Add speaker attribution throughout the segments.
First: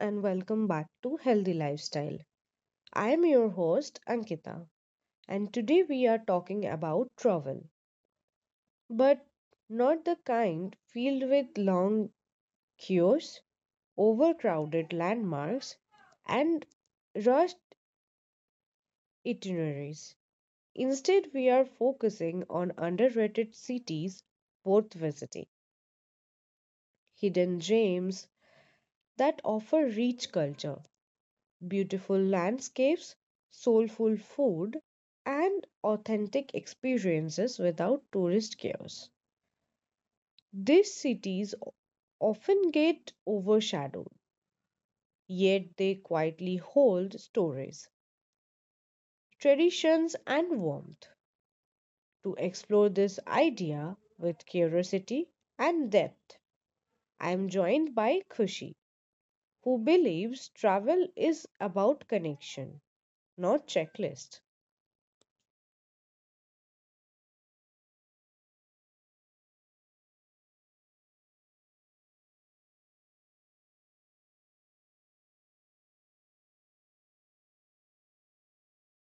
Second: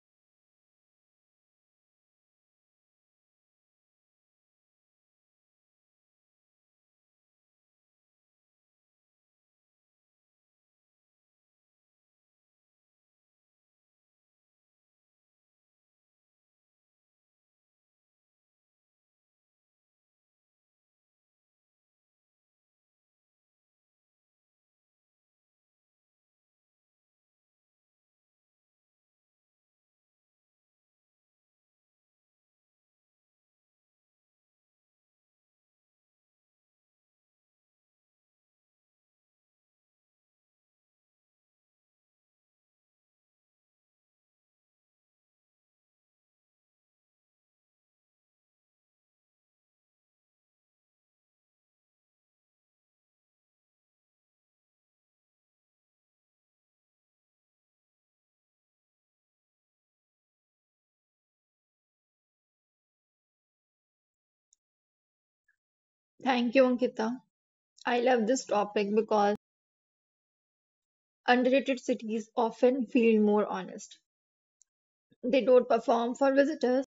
Speaker 1: and welcome back to Healthy Lifestyle. I am your host, Ankita, and today we are talking about travel, but not the kind filled with long queues, overcrowded landmarks, and rushed itineraries. Instead, we are focusing on underrated cities worth visiting, hidden gems that offer rich culture, beautiful landscapes, soulful food, and authentic experiences without tourist chaos. These cities often get overshadowed, yet they quietly hold stories, traditions, and warmth. To explore this idea with curiosity and depth, I am joined by Khushi, who believes travel is about connection, not checklist.
Speaker 2: Thank you, Ankita. I love this topic because underrated cities often feel more honest. They don't perform for visitors.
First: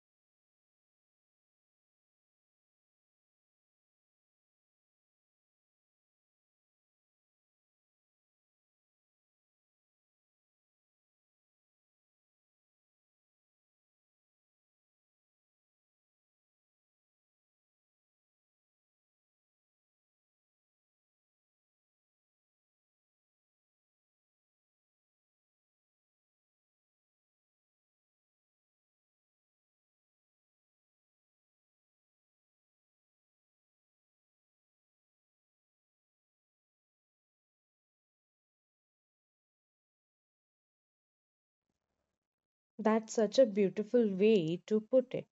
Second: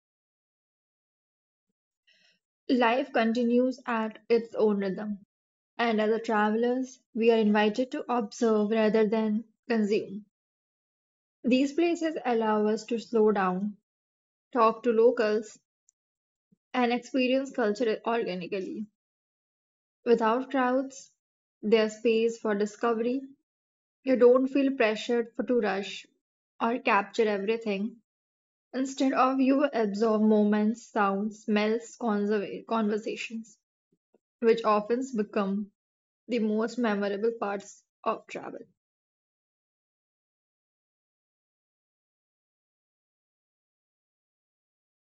Speaker 2: Life continues at its own rhythm. And as a travelers, we are invited to observe rather than consume. These places allow us to slow down, talk to locals, and experience culture organically. Without crowds, there's space for discovery. You don't feel pressured for to rush or capture everything. Instead of you absorb moments, sounds, smells, conversations, which often become the most memorable parts of travel.
Speaker 1: That's such a beautiful way to put it.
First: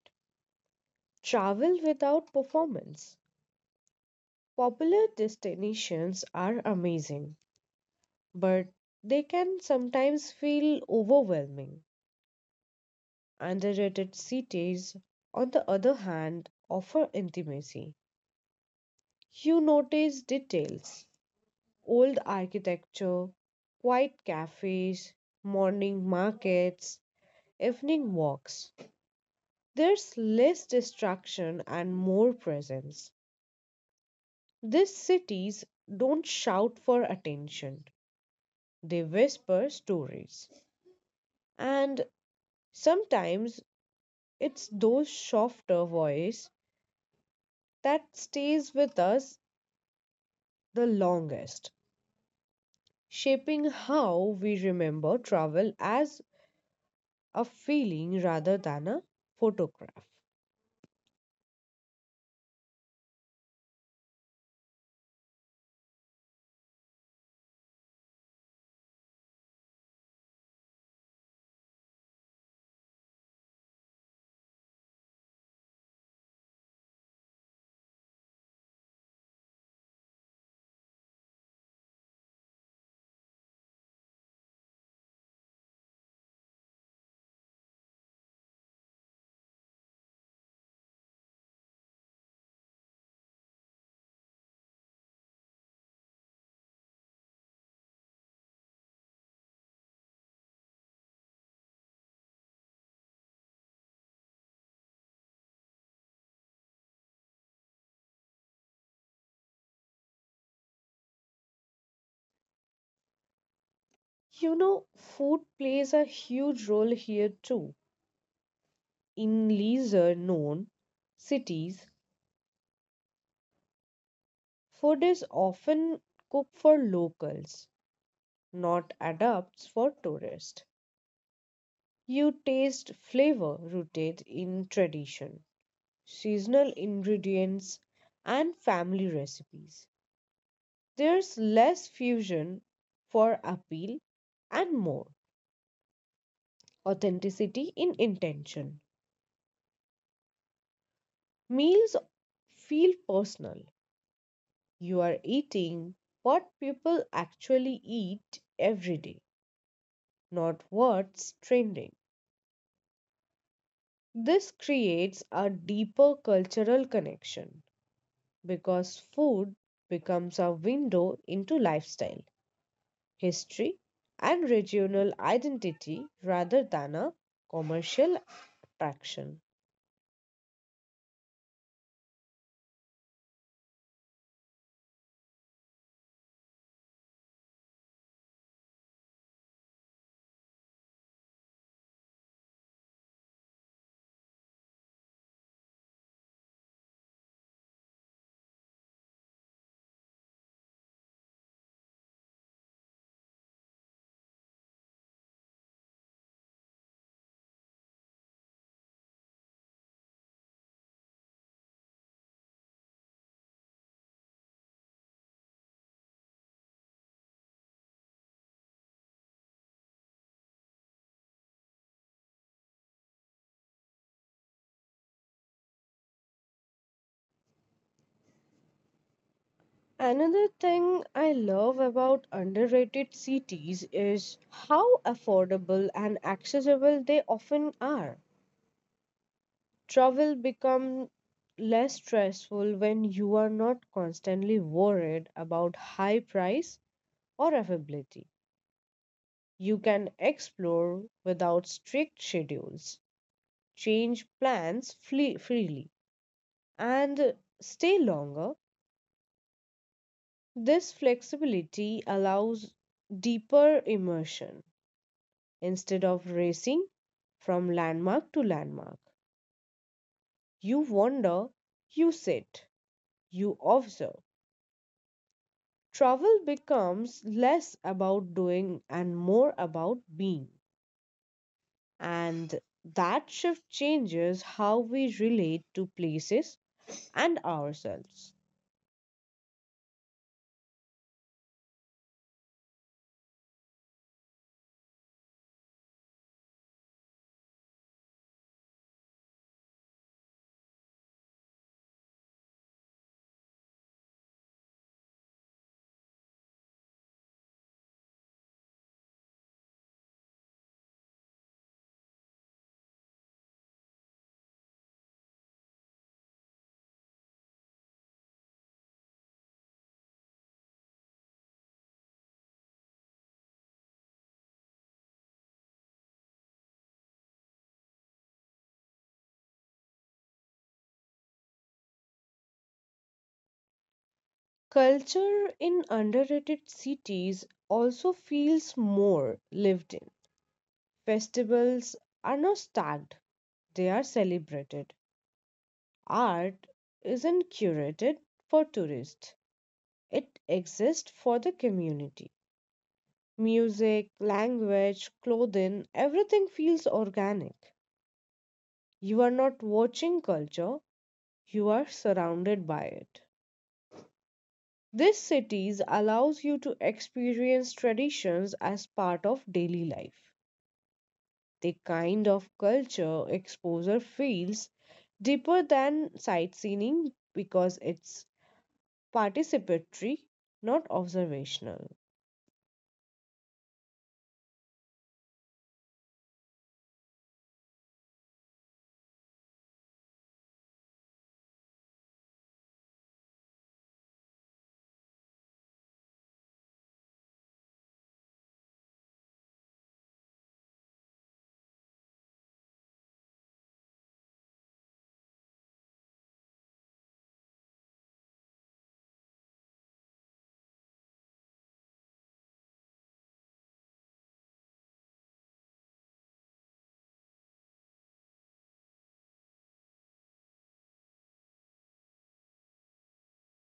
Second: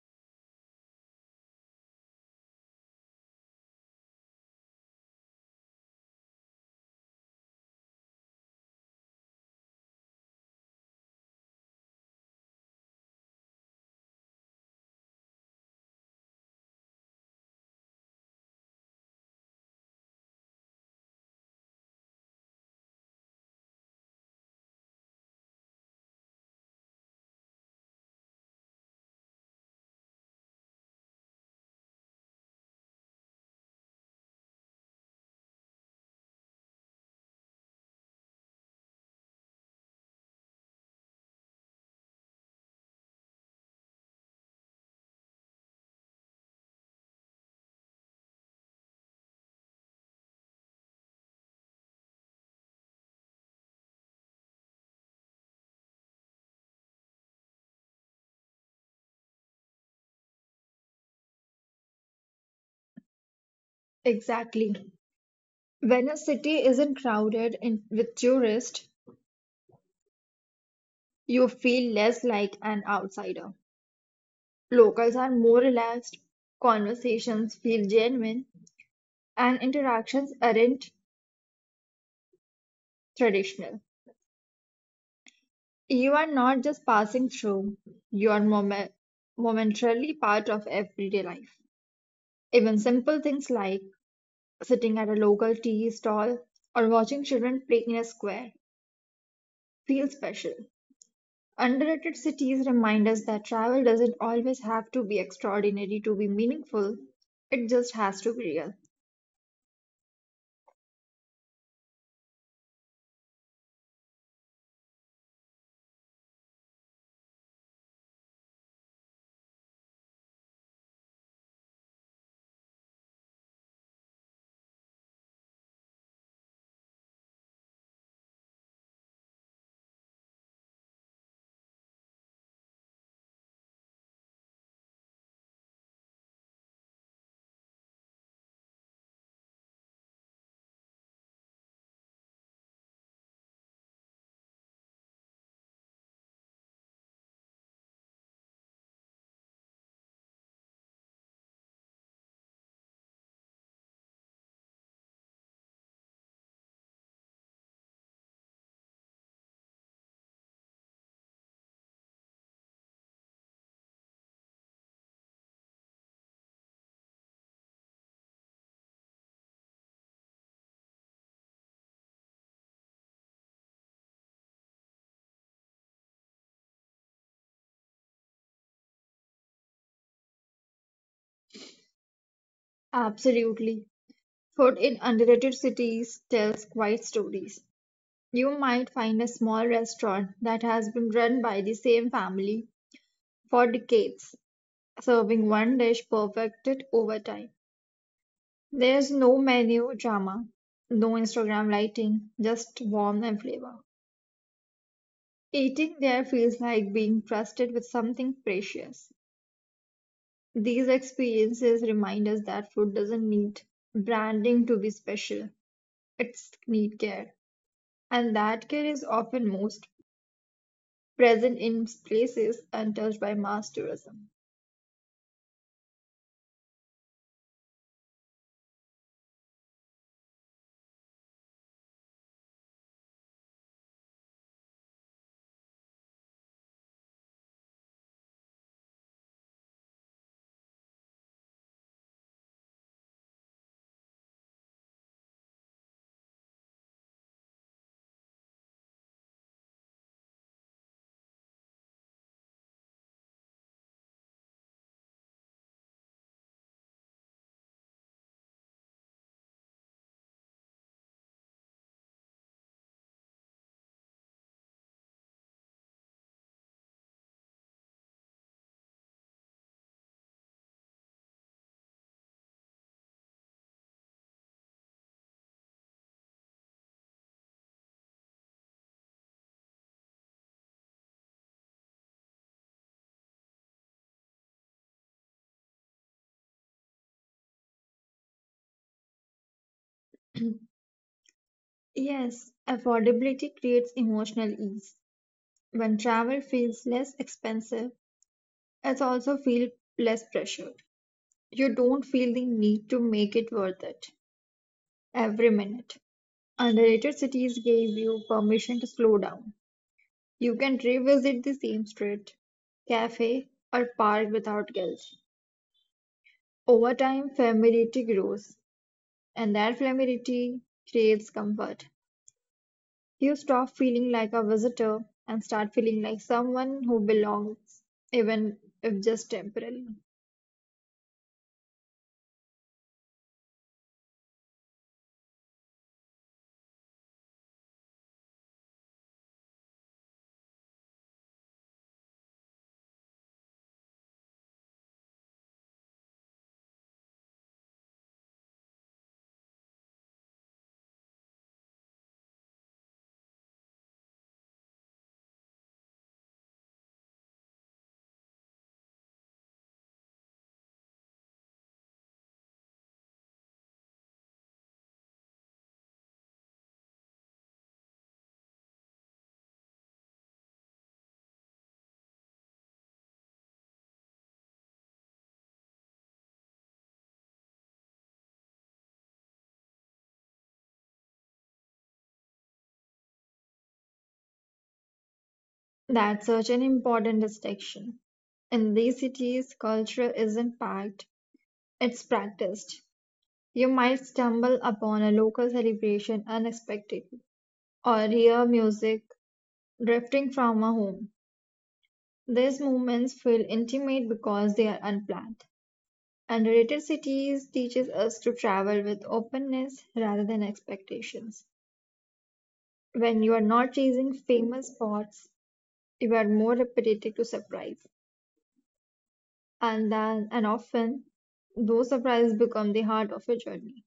Speaker 1: Travel without performance. Popular destinations are amazing, but they can sometimes feel overwhelming. Underrated cities, on the other hand, offer intimacy. You notice details, old architecture, quiet cafes, morning markets, evening walks. There's less distraction and more presence. These cities don't shout for attention, they whisper stories. And sometimes it's those softer voice that stays with us the longest, shaping how we remember travel as a feeling rather than a photograph.
Speaker 2: Exactly. When a city isn't crowded in, with tourists, you feel less like an outsider. Locals are more relaxed, conversations feel genuine, and interactions aren't traditional. You are not just passing through, you are momentarily part of everyday life. Even simple things like sitting at a local tea stall or watching children play in a square feel special. Underrated cities remind us that travel doesn't always have to be extraordinary to be meaningful, it just has to be real.
Speaker 1: You know, food plays a huge role here too. In lesser known cities, food is often cooked for locals, not adapts for tourists. You taste flavor rooted in tradition, seasonal ingredients, and family recipes. There's less fusion for appeal and more authenticity in intention. Meals feel personal. You are eating what people actually eat every day, not what's trending. This creates a deeper cultural connection, because food becomes a window into lifestyle, history, and regional identity rather than a commercial attraction.
Speaker 2: Absolutely. Food in underrated cities tells quite stories. You might find a small restaurant that has been run by the same family for decades, serving one dish perfected over time. There's no menu drama, no Instagram lighting, just warmth and flavor. Eating there feels like being trusted with something precious. These experiences remind us that food doesn't need branding to be special. It's need care. And that care is often most present in places untouched by mass tourism.
Speaker 1: Another thing I love about underrated cities is how affordable and accessible they often are. Travel becomes less stressful when you are not constantly worried about high price or availability. You can explore without strict schedules, change plans freely, and stay longer. This flexibility allows deeper immersion. Instead of racing from landmark to landmark, you wander, you sit, you observe. Travel becomes less about doing and more about being. And that shift changes how we relate to places and ourselves.
Speaker 2: Yes, affordability creates emotional ease. When travel feels less expensive, it also feels less pressure. You don't feel the need to make it worth it every minute. Underrated cities gave you permission to slow down. You can revisit the same street, cafe, or park without guilt. Over time, familiarity grows, and that familiarity creates comfort. You stop feeling like a visitor and start feeling like someone who belongs, even if just temporarily.
Speaker 1: Culture in underrated cities also feels more lived in. Festivals are not stacked, they are celebrated. Art isn't curated for tourists, it exists for the community. Music, language, clothing, everything feels organic. You are not watching culture, you are surrounded by it. These cities allows you to experience traditions as part of daily life. The kind of culture exposure feels deeper than sightseeing because it's participatory, not observational.
Speaker 2: That's such an important distinction. In these cities, culture isn't packed, it's practiced. You might stumble upon a local celebration unexpectedly, or hear music drifting from a home. These moments feel intimate because they are unplanned. And related cities teaches us to travel with openness rather than expectations. When you are not chasing famous spots, you are more receptive to surprise, and often those surprises become the heart of your journey.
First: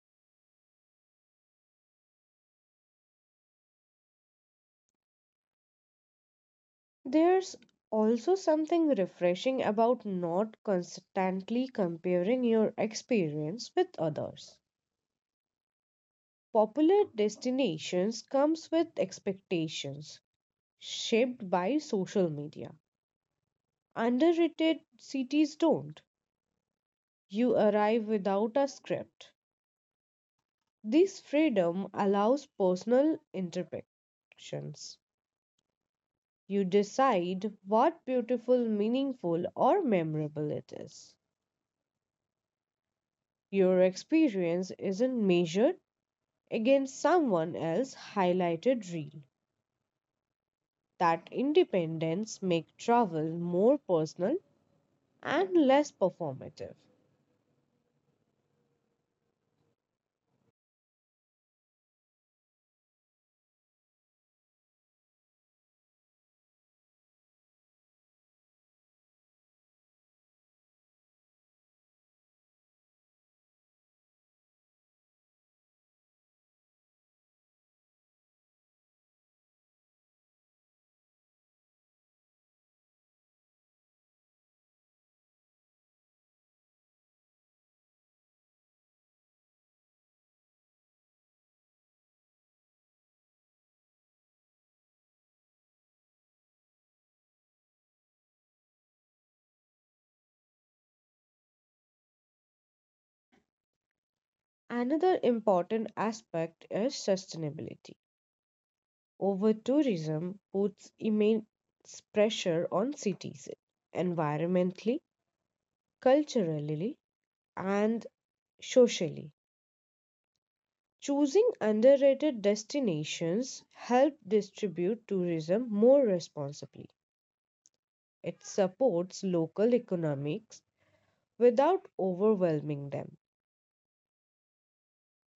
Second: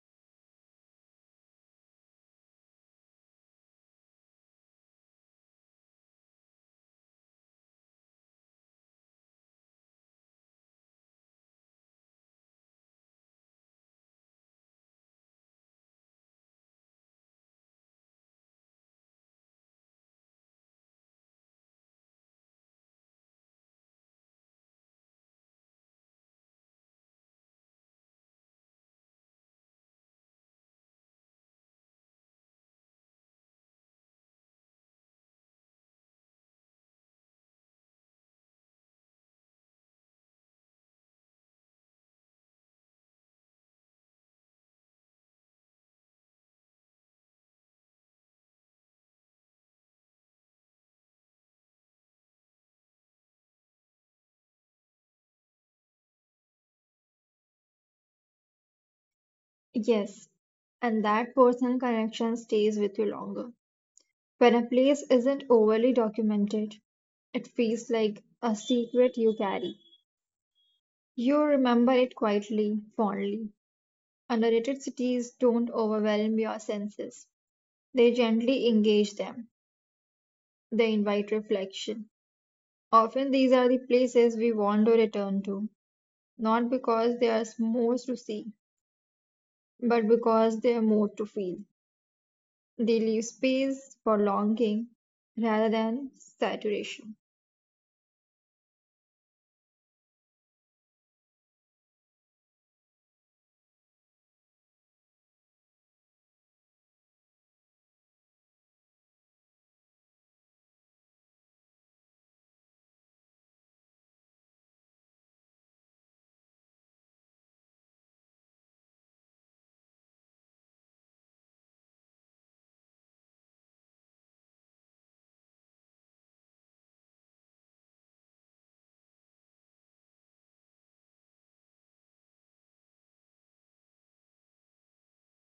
Speaker 1: There's also something refreshing about not constantly comparing your experience with others. Popular destinations comes with expectations shaped by social media. Underrated cities don't. You arrive without a script. This freedom allows personal interpretations. You decide what beautiful, meaningful, or memorable it is. Your experience isn't measured against someone else's highlighted reel. That independence makes travel more personal and less performative.
Speaker 2: Yes, and that personal connection stays with you longer. When a place isn't overly documented, it feels like a secret you carry. You remember it quietly, fondly. Underrated cities don't overwhelm your senses, they gently engage them. They invite reflection. Often, these are the places we want to return to, not because there is more to see, but because there are more to feel. They leave space for longing rather than saturation.
Speaker 1: Another important aspect is sustainability. Over tourism puts immense pressure on cities environmentally, culturally, and socially. Choosing underrated destinations help distribute tourism more responsibly. It supports local economics without overwhelming them.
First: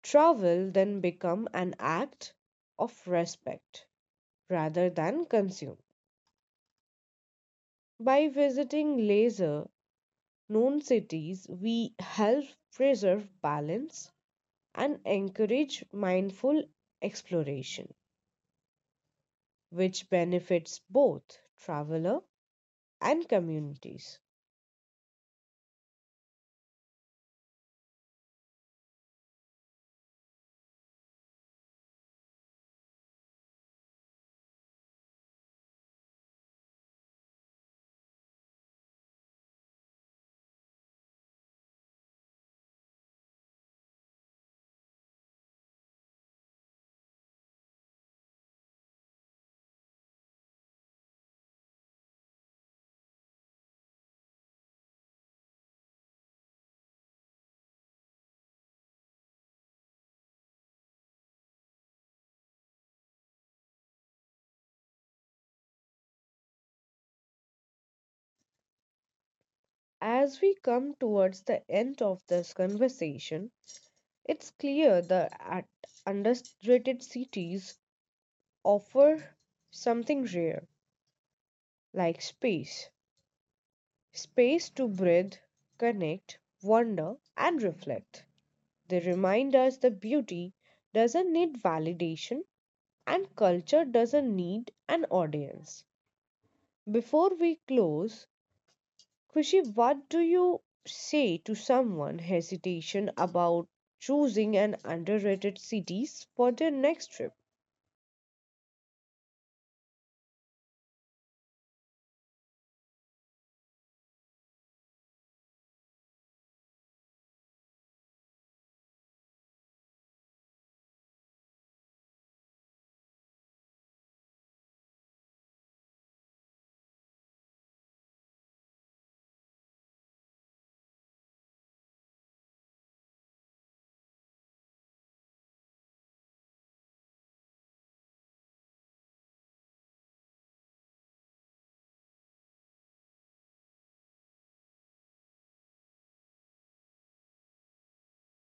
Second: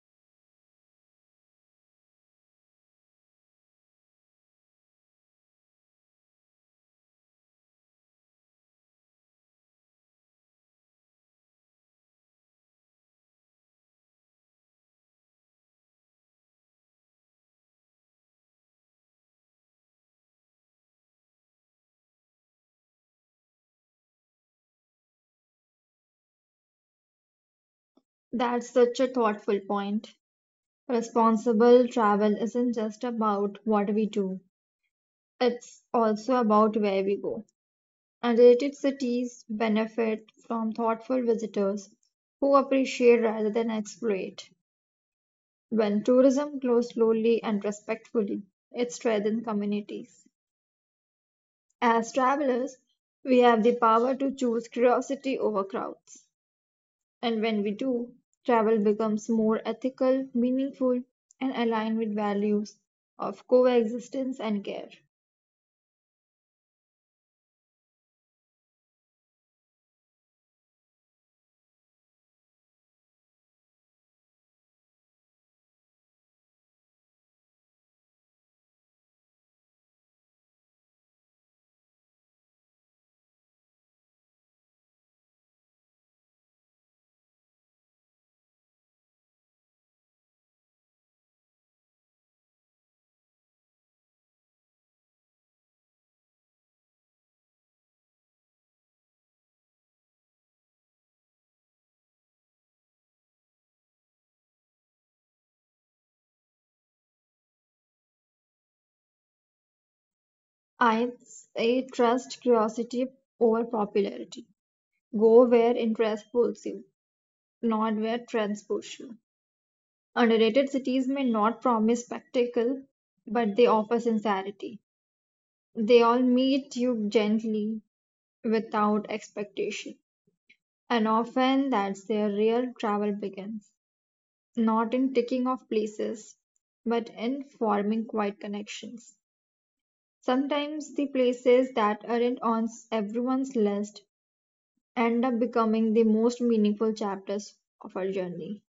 Speaker 1: Travel then become an act of respect rather than consume. By visiting leisure known cities, we help preserve balance and encourage mindful exploration, which benefits both traveler and communities.
Speaker 2: That's such a thoughtful point. Responsible travel isn't just about what we do, it's also about where we go. And related cities benefit from thoughtful visitors who appreciate rather than exploit. When tourism grows slowly and respectfully, it strengthens communities. As travelers, we have the power to choose curiosity over crowds. And when we do, travel becomes more ethical, meaningful, and aligned with values of coexistence and care.
Speaker 1: As we come towards the end of this conversation, it's clear that at underrated cities offer something rare, like space to breathe, connect, wonder, and reflect. They remind us that beauty doesn't need validation and culture doesn't need an audience. Before we close, Kushi, what do you say to someone hesitation about choosing an underrated cities for their next trip?
Speaker 2: I say trust curiosity over popularity. Go where interest pulls you, not where trends push you. Underrated cities may not promise spectacle, but they offer sincerity. They all meet you gently without expectation, and often that's where real travel begins. Not in ticking off places, but in forming quiet connections. Sometimes the places that aren't on everyone's list end up becoming the most meaningful chapters of our journey.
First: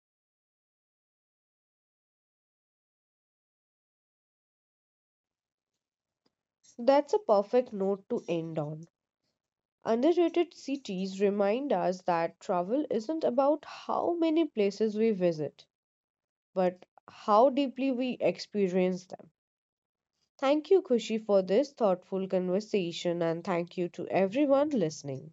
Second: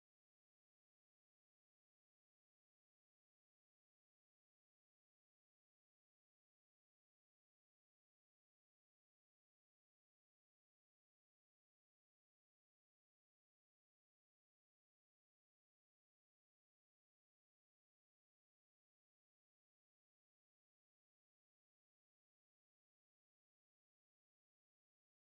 Speaker 1: That's a perfect note to end on. Underrated cities remind us that travel isn't about how many places we visit, but how deeply we experience them. Thank you, Kushi, for this thoughtful conversation, and thank you to everyone listening.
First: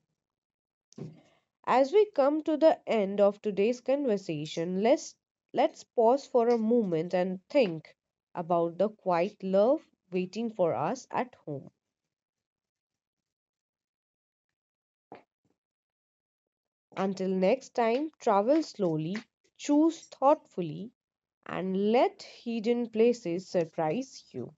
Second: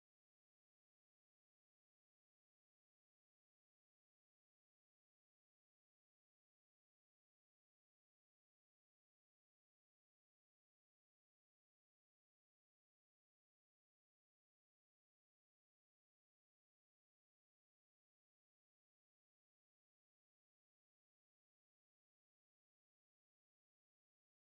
Speaker 1: As we come to the end of today's conversation, let's pause for a moment and think about the quiet love waiting for us at home. Until next time, travel slowly, choose thoughtfully, and let hidden places surprise you.